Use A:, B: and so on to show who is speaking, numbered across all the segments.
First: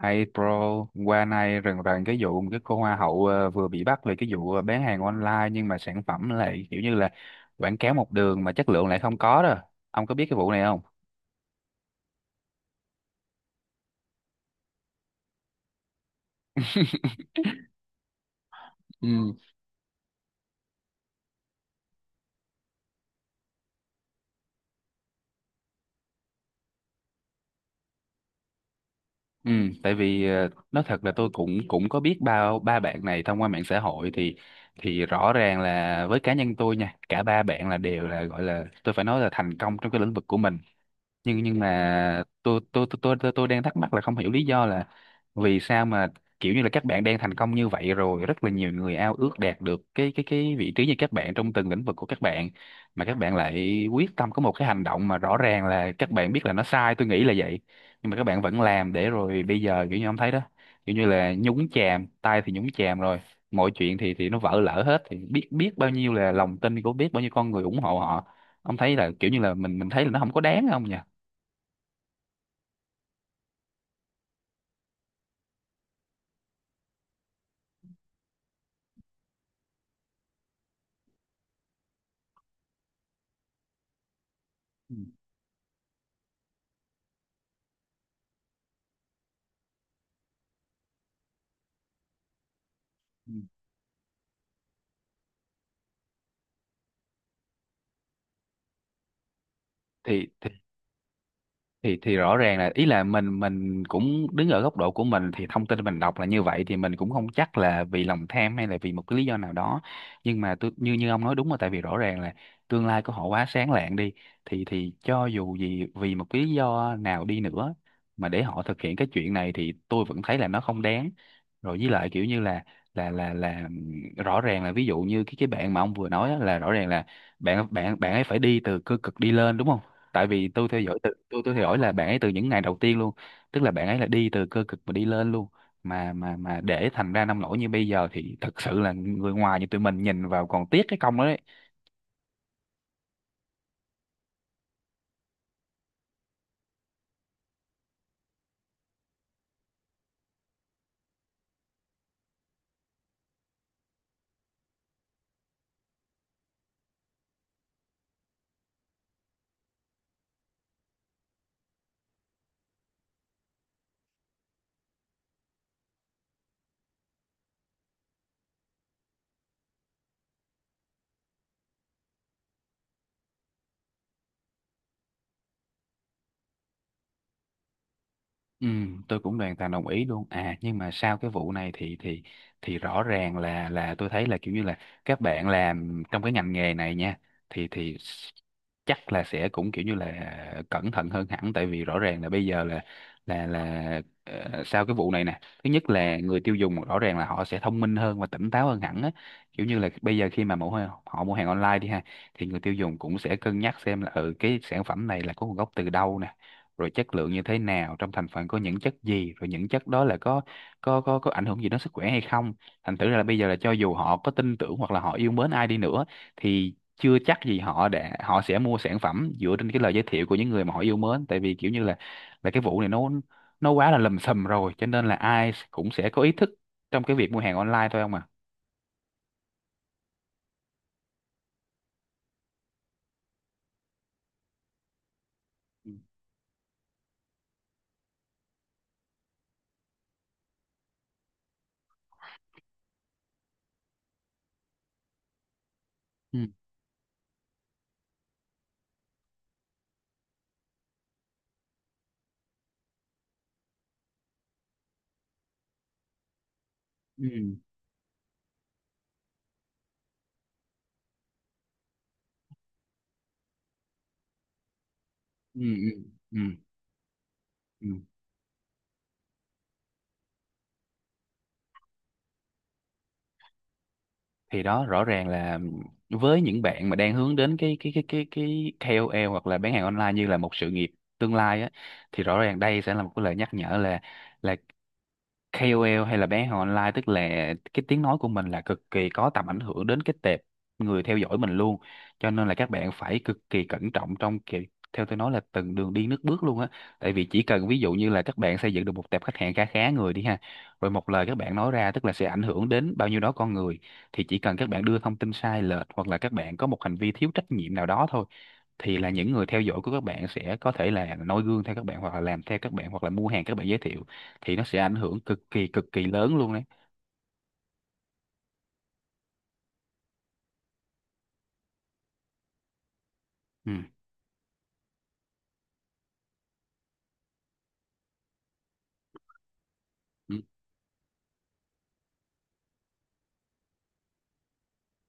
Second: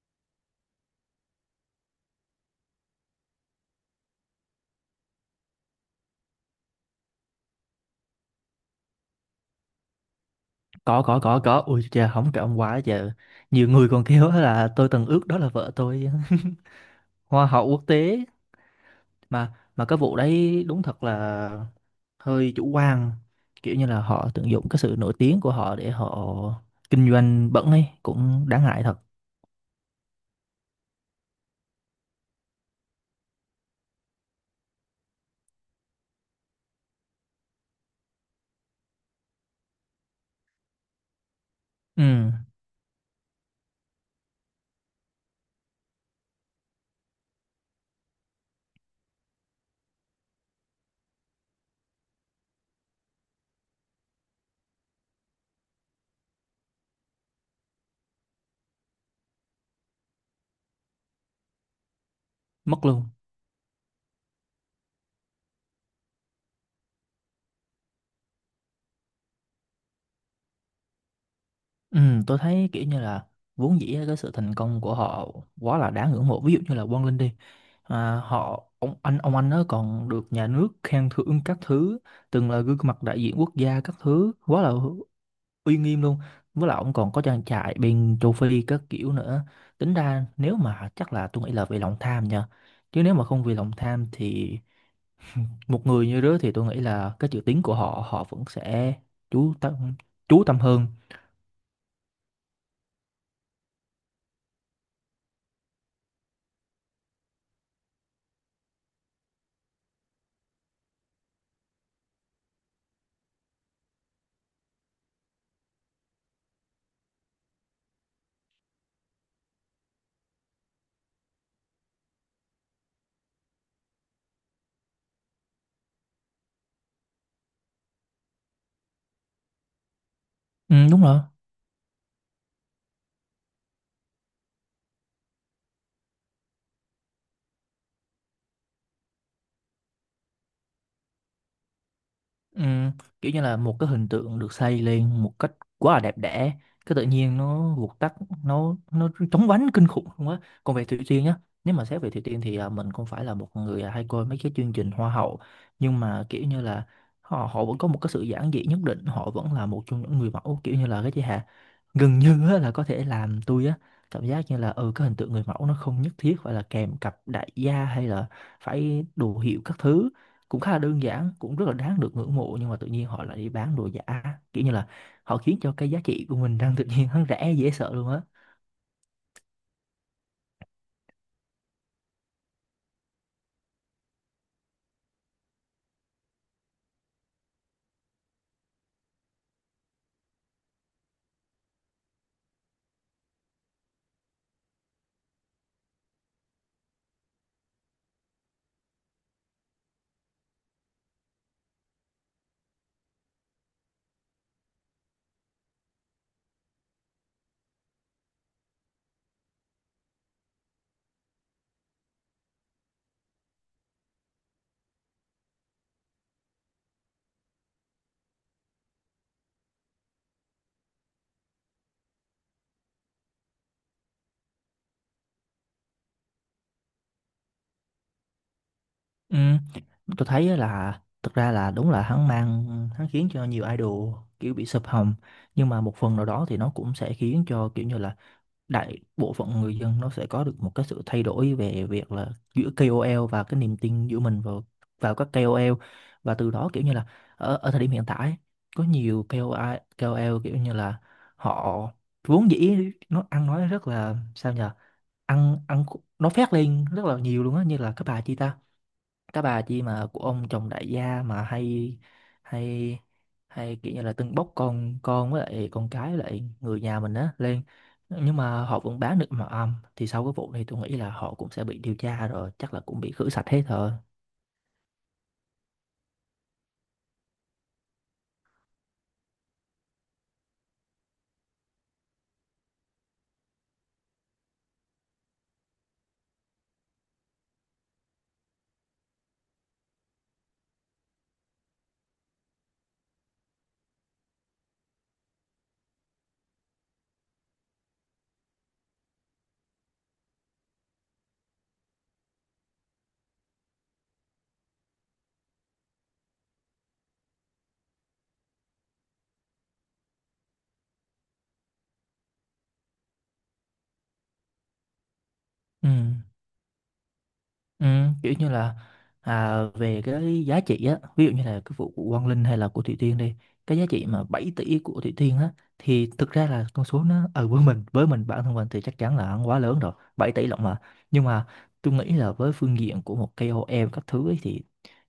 A: Hey bro, qua nay rần rần cái vụ một cái cô hoa hậu vừa bị bắt về cái vụ bán hàng online nhưng mà sản phẩm lại kiểu như là quảng cáo một đường mà chất lượng lại không có đó. Ông có biết cái vụ này không?
B: Có. Ui trời, không trọng quá giờ nhiều người còn kêu á là tôi từng ước đó là vợ tôi. Hoa hậu quốc tế.
A: Ừ.
B: Mà cái vụ đấy đúng thật là hơi chủ quan, kiểu như là họ tận dụng cái sự nổi tiếng của họ để họ kinh doanh bẩn ấy, cũng đáng ngại thật.
A: Ừ, tại vì nói thật là tôi cũng cũng có biết ba ba bạn này thông qua mạng xã hội thì rõ ràng là với cá nhân tôi nha, cả ba bạn là đều là gọi là tôi phải nói là thành công trong cái lĩnh vực của mình nhưng nhưng
B: Ừ.
A: mà tôi đang thắc mắc là không hiểu lý do là vì sao mà kiểu như là các bạn đang thành công như vậy rồi rất là nhiều người ao ước đạt được cái vị trí như các bạn trong từng lĩnh vực của các bạn mà các bạn lại quyết tâm có một cái hành động mà rõ ràng là các bạn biết là nó sai, tôi nghĩ là vậy, nhưng mà các bạn vẫn làm để rồi bây giờ kiểu như ông thấy đó, kiểu như là nhúng chàm tay thì nhúng
B: Mất
A: chàm
B: luôn.
A: rồi, mọi chuyện thì nó vỡ lở hết thì biết biết bao nhiêu là lòng tin của biết bao nhiêu con người ủng hộ họ. Ông thấy là kiểu như là mình thấy là nó không có đáng không nhỉ?
B: Ừ, tôi thấy kiểu như là vốn dĩ á, cái sự thành công của họ quá là đáng ngưỡng mộ, ví dụ như là Quang Linh đi. Họ, ông anh nó còn được nhà nước khen thưởng các thứ, từng là gương mặt đại diện quốc gia các thứ, quá là
A: Ừ,
B: uy nghiêm luôn. Với lại ông còn có trang trại bên châu Phi các kiểu nữa. Tính ra nếu mà chắc là tôi nghĩ là vì lòng tham nha, chứ nếu mà
A: ừ.
B: không vì lòng tham thì một người như đó thì tôi nghĩ là cái chữ tiếng của họ, họ vẫn sẽ chú tâm,
A: thì
B: chú
A: thì
B: tâm hơn.
A: thì rõ ràng là ý là mình cũng đứng ở góc độ của mình thì thông tin mình đọc là như vậy thì mình cũng không chắc là vì lòng tham hay là vì một cái lý do nào đó, nhưng mà tôi như như ông nói đúng, là tại vì rõ ràng là tương lai của họ quá sáng lạng đi thì cho dù gì vì một cái lý do nào đi nữa mà để họ thực hiện cái chuyện này thì tôi vẫn thấy là nó không đáng. Rồi với lại kiểu như là là rõ ràng là ví dụ như cái bạn mà ông vừa nói á, là rõ ràng là bạn bạn bạn ấy phải đi từ cơ cực đi lên đúng không, tại vì tôi
B: Ừ,
A: theo dõi
B: đúng
A: từ
B: rồi.
A: tôi theo dõi là bạn ấy từ những ngày đầu tiên luôn, tức là bạn ấy là đi từ cơ cực mà đi lên luôn mà mà để thành ra nông nổi như bây giờ thì thật sự là người ngoài như tụi mình nhìn vào còn tiếc cái công đó đấy.
B: Ừ, kiểu như là một cái hình tượng được xây lên một cách quá là đẹp đẽ, cái tự nhiên nó vụt tắt, nó chóng vánh kinh khủng luôn á. Còn về Thủy Tiên nhá, nếu mà xét về Thủy Tiên thì mình không phải là một người hay coi mấy cái chương trình hoa hậu, nhưng mà kiểu như là họ họ vẫn có một cái sự giản dị nhất định, họ vẫn là một trong những người mẫu, kiểu như là cái chị Hà gần như á, là có thể làm tôi á cảm giác như là ừ, cái hình tượng người mẫu nó không nhất thiết phải là kèm cặp đại gia hay là phải đồ hiệu các thứ, cũng khá là đơn giản, cũng rất là đáng được ngưỡng mộ. Nhưng mà tự nhiên họ lại đi bán đồ giả, kiểu như là họ khiến cho cái giá trị của mình đang tự nhiên hắn rẻ dễ sợ luôn á.
A: Ừ, tôi cũng hoàn toàn đồng ý luôn. À nhưng mà sau cái vụ này thì rõ ràng là tôi thấy là kiểu như là các bạn làm trong cái ngành nghề này nha thì chắc là sẽ cũng kiểu như là cẩn thận hơn hẳn tại vì rõ ràng là bây giờ là là sau cái vụ này nè, thứ nhất là người tiêu dùng rõ ràng là họ sẽ thông minh hơn và tỉnh táo hơn hẳn á. Kiểu như là bây giờ khi mà họ mua hàng online đi ha thì người tiêu dùng cũng sẽ cân nhắc xem là ừ cái sản phẩm này là có nguồn gốc từ đâu nè, rồi chất lượng như thế nào, trong thành phần có những chất gì, rồi những chất đó là có có ảnh hưởng gì đến sức khỏe hay không. Thành thử ra là bây giờ là cho dù họ có tin tưởng hoặc là họ yêu mến ai đi nữa thì chưa chắc gì họ để họ sẽ mua sản phẩm dựa trên cái lời giới thiệu của những người mà họ yêu mến, tại vì kiểu như là cái vụ này nó quá là lầm sầm rồi cho nên là ai cũng sẽ có ý thức trong cái việc mua hàng online thôi không à.
B: Ừ, tôi thấy á là thực ra là đúng là hắn mang hắn khiến cho nhiều idol kiểu bị sụp hầm, nhưng mà
A: Ừ.
B: một phần nào đó thì nó cũng sẽ khiến cho kiểu như là đại bộ phận người dân nó sẽ có được một cái sự thay đổi về việc là giữa KOL và cái niềm tin giữa mình vào vào các KOL, và từ đó kiểu như là ở, ở thời điểm hiện tại ấy, có nhiều KOL, KOL kiểu như là họ vốn dĩ nó ăn nói rất là sao nhờ, ăn ăn nó phét lên rất là nhiều
A: Ừ.
B: luôn á, như là cái bà chị ta, cái bà chi mà của ông chồng đại gia mà hay hay hay kiểu như là tưng bốc con với
A: Ừ.
B: lại con
A: Ừ.
B: cái với
A: Ừ.
B: lại người nhà mình á lên,
A: Ừ.
B: nhưng mà họ vẫn bán được mà âm. Thì sau cái vụ này tôi nghĩ là họ cũng sẽ bị điều tra rồi, chắc là cũng bị khử sạch hết rồi.
A: Thì đó rõ ràng là với những bạn mà đang hướng đến cái KOL hoặc là bán hàng online như là một sự nghiệp tương lai á thì rõ ràng đây sẽ là một cái lời nhắc nhở là KOL hay là bán hàng online, tức là cái tiếng nói của mình là cực kỳ có tầm ảnh hưởng đến cái tệp người theo dõi mình luôn, cho nên là các bạn phải cực kỳ cẩn trọng trong kiểu theo tôi nói là từng đường đi nước bước luôn á, tại vì chỉ cần ví dụ như là các bạn xây dựng được một tệp khách hàng khá khá người đi ha rồi một lời các bạn nói ra tức là sẽ ảnh hưởng đến bao nhiêu đó con người thì chỉ cần các bạn đưa thông tin sai lệch hoặc là các bạn có một hành vi thiếu trách nhiệm nào đó thôi thì là những người theo dõi của các bạn sẽ có thể là noi gương theo các bạn hoặc là làm theo các bạn hoặc là mua hàng các bạn giới thiệu thì nó sẽ ảnh hưởng cực kỳ
B: Ừ.
A: cực kỳ lớn luôn đấy.
B: Ừ, kiểu như là về cái giá trị á, ví dụ như là cái vụ của Quang Linh hay là của Thủy Tiên đi,
A: Ừ.
B: cái giá trị mà 7 tỷ của Thủy Tiên á, thì thực ra là con số nó ở với mình, với mình bản thân mình thì chắc chắn là quá lớn rồi, bảy
A: Ừ.
B: tỷ lận mà. Nhưng mà tôi nghĩ là với phương diện của một KOL các thứ ấy, thì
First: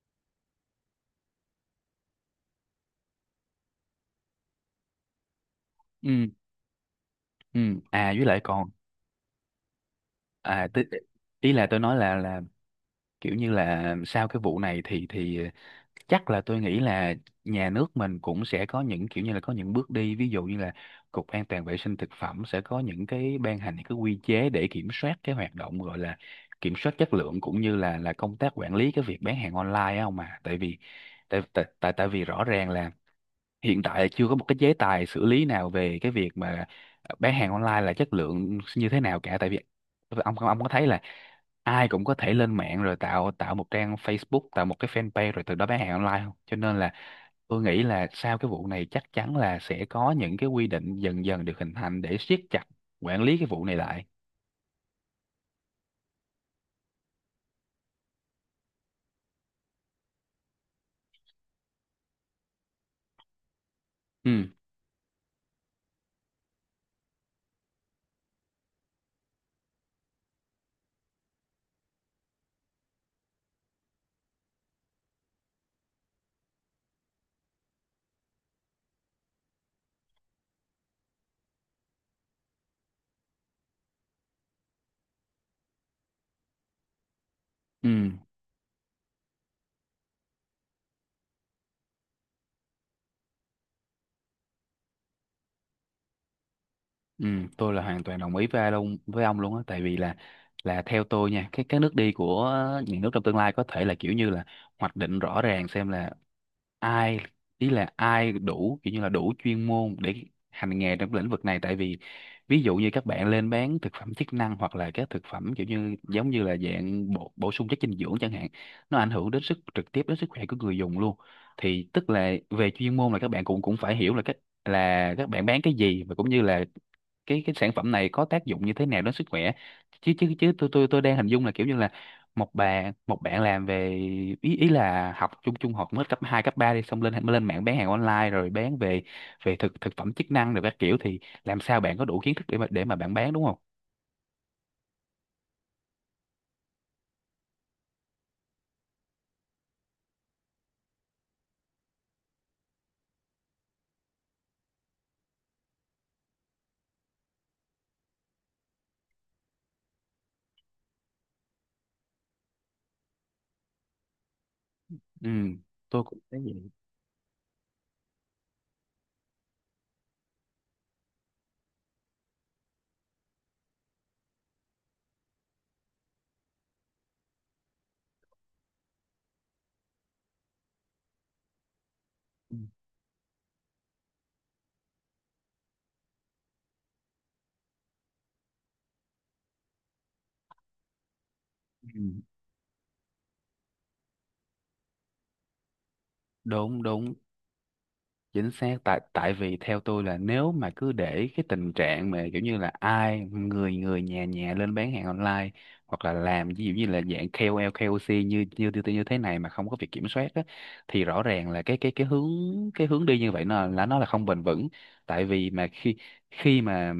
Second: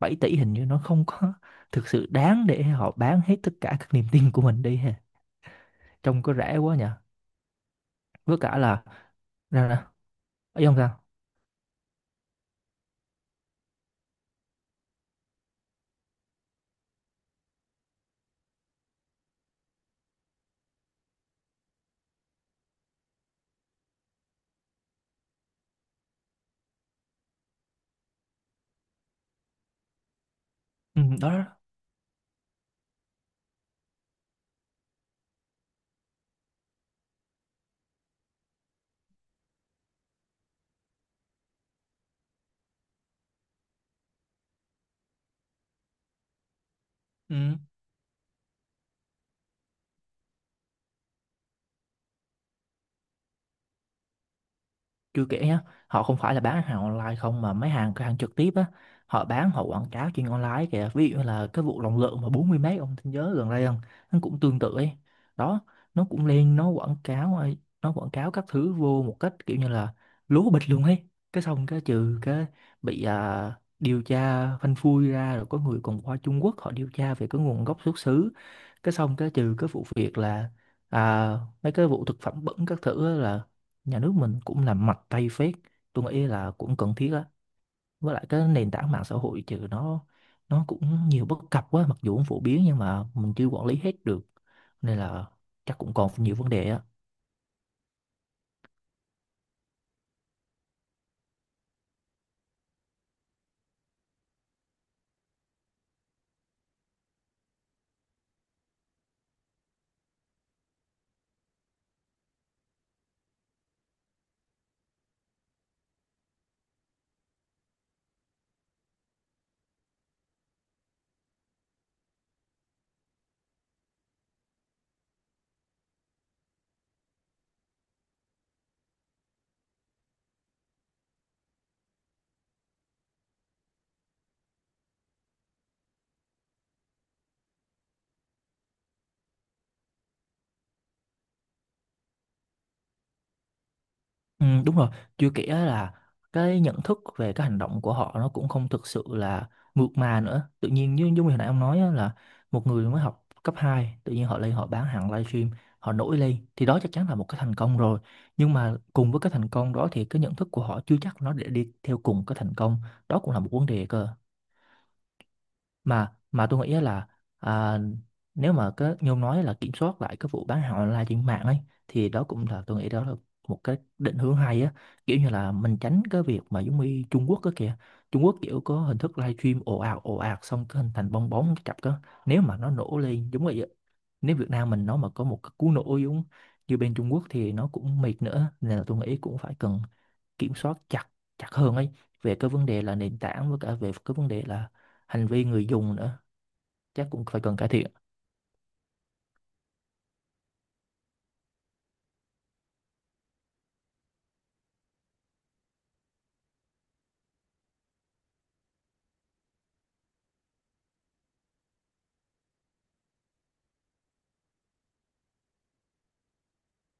B: 7 tỷ hình như nó không có thực sự đáng để họ bán hết tất cả các niềm tin của mình đi ha.
A: Ừ.
B: Trông có rẻ quá nhỉ.
A: Ừ. À với
B: Với
A: lại
B: cả
A: còn
B: là ra ra ấy
A: à
B: không
A: tí-
B: sao.
A: ý là tôi nói là kiểu như là sau cái vụ này thì chắc là tôi nghĩ là nhà nước mình cũng sẽ có những kiểu như là có những bước đi, ví dụ như là Cục An toàn vệ sinh thực phẩm sẽ có những cái ban hành những cái quy chế để kiểm soát cái hoạt động gọi là kiểm soát chất lượng cũng như là công tác quản lý cái việc bán hàng online á không mà, tại vì
B: Ừ, đó
A: tại
B: đó.
A: tại tại tại vì rõ ràng là hiện tại là chưa có một cái chế tài xử lý nào về cái việc mà bán hàng online là chất lượng như thế nào cả, tại vì ông có thấy là ai cũng có thể lên mạng rồi tạo tạo một trang Facebook, tạo một cái fanpage rồi từ đó bán hàng online không, cho nên là
B: Ừ.
A: tôi nghĩ là sau cái vụ này chắc chắn là sẽ có những cái quy định dần dần được hình thành để siết chặt quản lý cái vụ này lại.
B: Chưa kể nhá, họ không phải là bán hàng online không mà mấy hàng cửa hàng trực tiếp á, họ bán họ quảng cáo trên online kìa. Ví dụ như là cái vụ lòng lợn mà 40 mấy, ông nhớ gần đây không? Nó cũng
A: Ừ.
B: tương tự ấy. Đó, nó cũng lên nó quảng cáo ấy, nó quảng cáo các thứ vô một cách kiểu như là lố bịch luôn ấy, cái xong cái trừ cái bị điều tra phanh phui ra, rồi có người còn qua Trung Quốc họ điều tra về cái nguồn gốc xuất xứ. Cái xong cái trừ cái vụ việc là à, mấy cái vụ thực phẩm bẩn các thứ á là nhà nước mình cũng làm mạnh tay phết, tôi nghĩ là cũng cần thiết á.
A: Ừ.
B: Với lại cái nền tảng mạng xã hội trừ nó cũng nhiều bất cập quá, mặc dù cũng phổ biến nhưng mà mình chưa quản lý hết được, nên là chắc cũng còn nhiều vấn đề á.
A: Ừ, tôi là hoàn toàn đồng ý với ai luôn, với ông luôn á, tại vì là theo tôi nha cái nước đi của những nước trong tương lai có thể là kiểu như là hoạch định rõ ràng xem là ai ý là ai đủ kiểu như là đủ chuyên môn để hành nghề trong lĩnh vực này, tại vì ví dụ như các bạn lên bán thực phẩm chức năng hoặc là các thực phẩm kiểu như giống như là dạng bổ, bổ sung chất dinh dưỡng chẳng hạn, nó ảnh hưởng đến sức trực tiếp đến sức khỏe của người dùng luôn, thì tức là về chuyên môn là các bạn cũng cũng phải hiểu là các bạn bán cái gì và cũng như là cái sản phẩm này có tác dụng như thế nào đến sức khỏe, chứ chứ chứ tôi đang hình dung là kiểu như là một bạn làm về ý ý là học trung trung học mới cấp 2 cấp 3 đi xong lên lên mạng bán hàng online rồi bán về về thực thực phẩm chức năng rồi các kiểu thì làm sao bạn có đủ kiến thức để mà bạn bán đúng không.
B: Ừ, đúng rồi, chưa kể là cái nhận thức về cái hành động của họ nó cũng không thực sự là mượt mà nữa. Tự nhiên như, như hồi nãy ông nói á, là một người mới học cấp 2 tự nhiên họ lên họ bán hàng livestream, họ nổi lên thì đó chắc chắn là một cái thành công rồi. Nhưng mà cùng với cái thành công đó thì cái nhận thức của họ chưa chắc nó để đi theo cùng cái thành công. Đó cũng là một vấn đề cơ
A: Ừ, tôi
B: mà,
A: cũng thấy vậy.
B: tôi nghĩ là à, nếu mà cái như ông nói là kiểm soát lại cái vụ bán hàng online trên mạng ấy, thì đó cũng là tôi nghĩ đó là một cái định hướng hay á, kiểu như là mình tránh cái việc mà giống như Trung Quốc á kìa. Trung Quốc kiểu có hình thức live stream ồ ạt xong cái hình thành bong bóng cái chập á, nếu
A: Ừ.
B: mà nó nổ lên giống vậy á, nếu Việt Nam mình nó mà có một cái cú nổ giống như bên Trung Quốc thì nó cũng mệt nữa, nên là tôi nghĩ cũng phải cần kiểm soát chặt, chặt hơn ấy,
A: Ừ,
B: về cái vấn đề là nền tảng với cả về cái vấn đề là hành vi người dùng nữa,
A: đúng
B: chắc
A: đúng,
B: cũng phải cần cải thiện.
A: chính xác. Tại tại vì theo tôi là nếu mà cứ để cái tình trạng mà kiểu như là ai người người nhà nhà lên bán hàng online hoặc là làm ví dụ như là dạng KOL KOC như như như như thế này mà không có việc kiểm soát á, thì rõ ràng là cái hướng cái hướng đi như vậy nó là nó không bền vững, tại vì mà khi khi mà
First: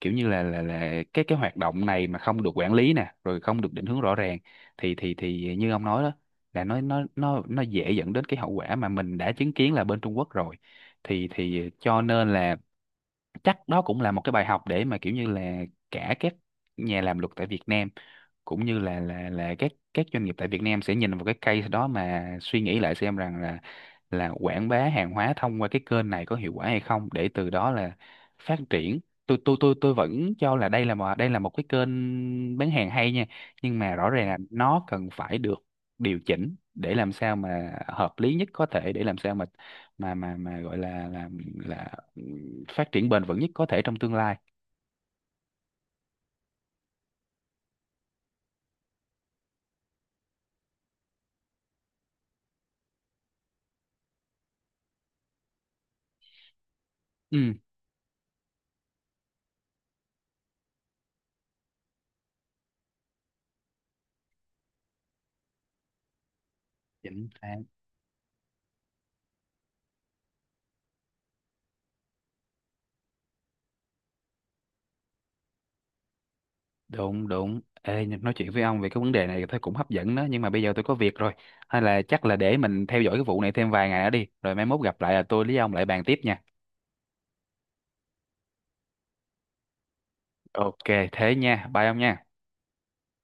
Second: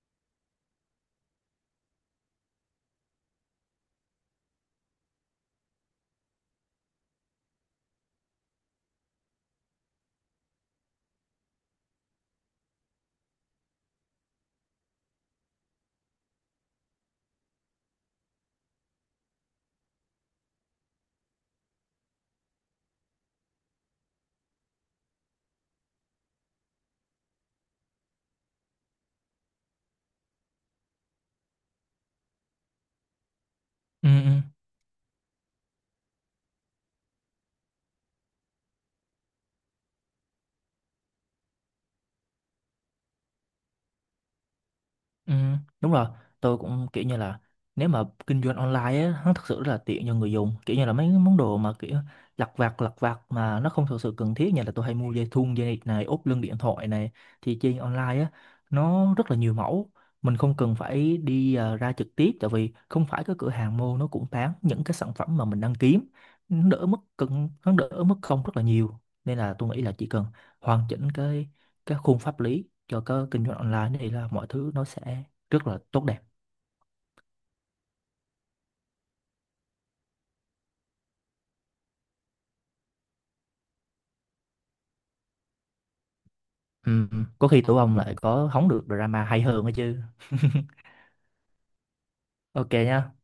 A: kiểu như là là cái hoạt động này mà không được quản lý nè rồi không được định hướng rõ ràng thì thì như ông nói đó là nó dễ dẫn đến cái hậu quả mà mình đã chứng kiến là bên Trung Quốc rồi, thì cho nên là chắc đó cũng là một cái bài học để mà kiểu như là cả các nhà làm luật tại Việt Nam cũng như là là các doanh nghiệp tại Việt Nam sẽ nhìn vào cái case đó mà suy nghĩ lại xem rằng là quảng bá hàng hóa thông qua cái kênh này có hiệu quả hay không để từ đó là phát triển. Tôi vẫn cho là đây là một cái kênh bán hàng hay nha nhưng mà
B: ừ
A: rõ ràng
B: ừ
A: là nó cần phải được điều chỉnh để làm sao mà hợp lý nhất có thể để làm sao mà mà gọi là là phát triển bền vững nhất có thể trong tương lai.
B: ừ Đúng rồi. Tôi cũng kiểu như là, nếu mà kinh doanh online á nó thật sự rất là tiện cho người dùng, kiểu như là mấy cái món đồ mà kiểu lặt vặt mà nó không thực sự cần thiết, như là tôi hay mua dây thun, dây này, ốp lưng điện thoại này,
A: Ừ,
B: thì trên online á nó rất là nhiều mẫu, mình không cần phải đi ra trực tiếp, tại vì không phải cái cửa hàng mô nó cũng bán những cái sản phẩm mà mình đang kiếm, nó đỡ mất
A: chính
B: cân
A: xác.
B: nó đỡ mất công rất là nhiều, nên là tôi nghĩ là chỉ cần hoàn chỉnh cái khung pháp lý cho cái kinh doanh online thì là mọi thứ nó sẽ rất là tốt đẹp.
A: Đúng đúng. Ê, nhưng nói chuyện với ông về cái vấn đề này thấy cũng hấp dẫn đó, nhưng mà bây giờ tôi có việc rồi. Hay là chắc là để mình theo dõi cái vụ này thêm vài ngày nữa đi. Rồi mai mốt gặp lại là tôi với ông lại bàn tiếp nha.
B: Ừ. Có khi tụi ông lại có hóng được drama hay hơn đó chứ.
A: Ok, thế nha. Bye ông nha.
B: Ok nhá.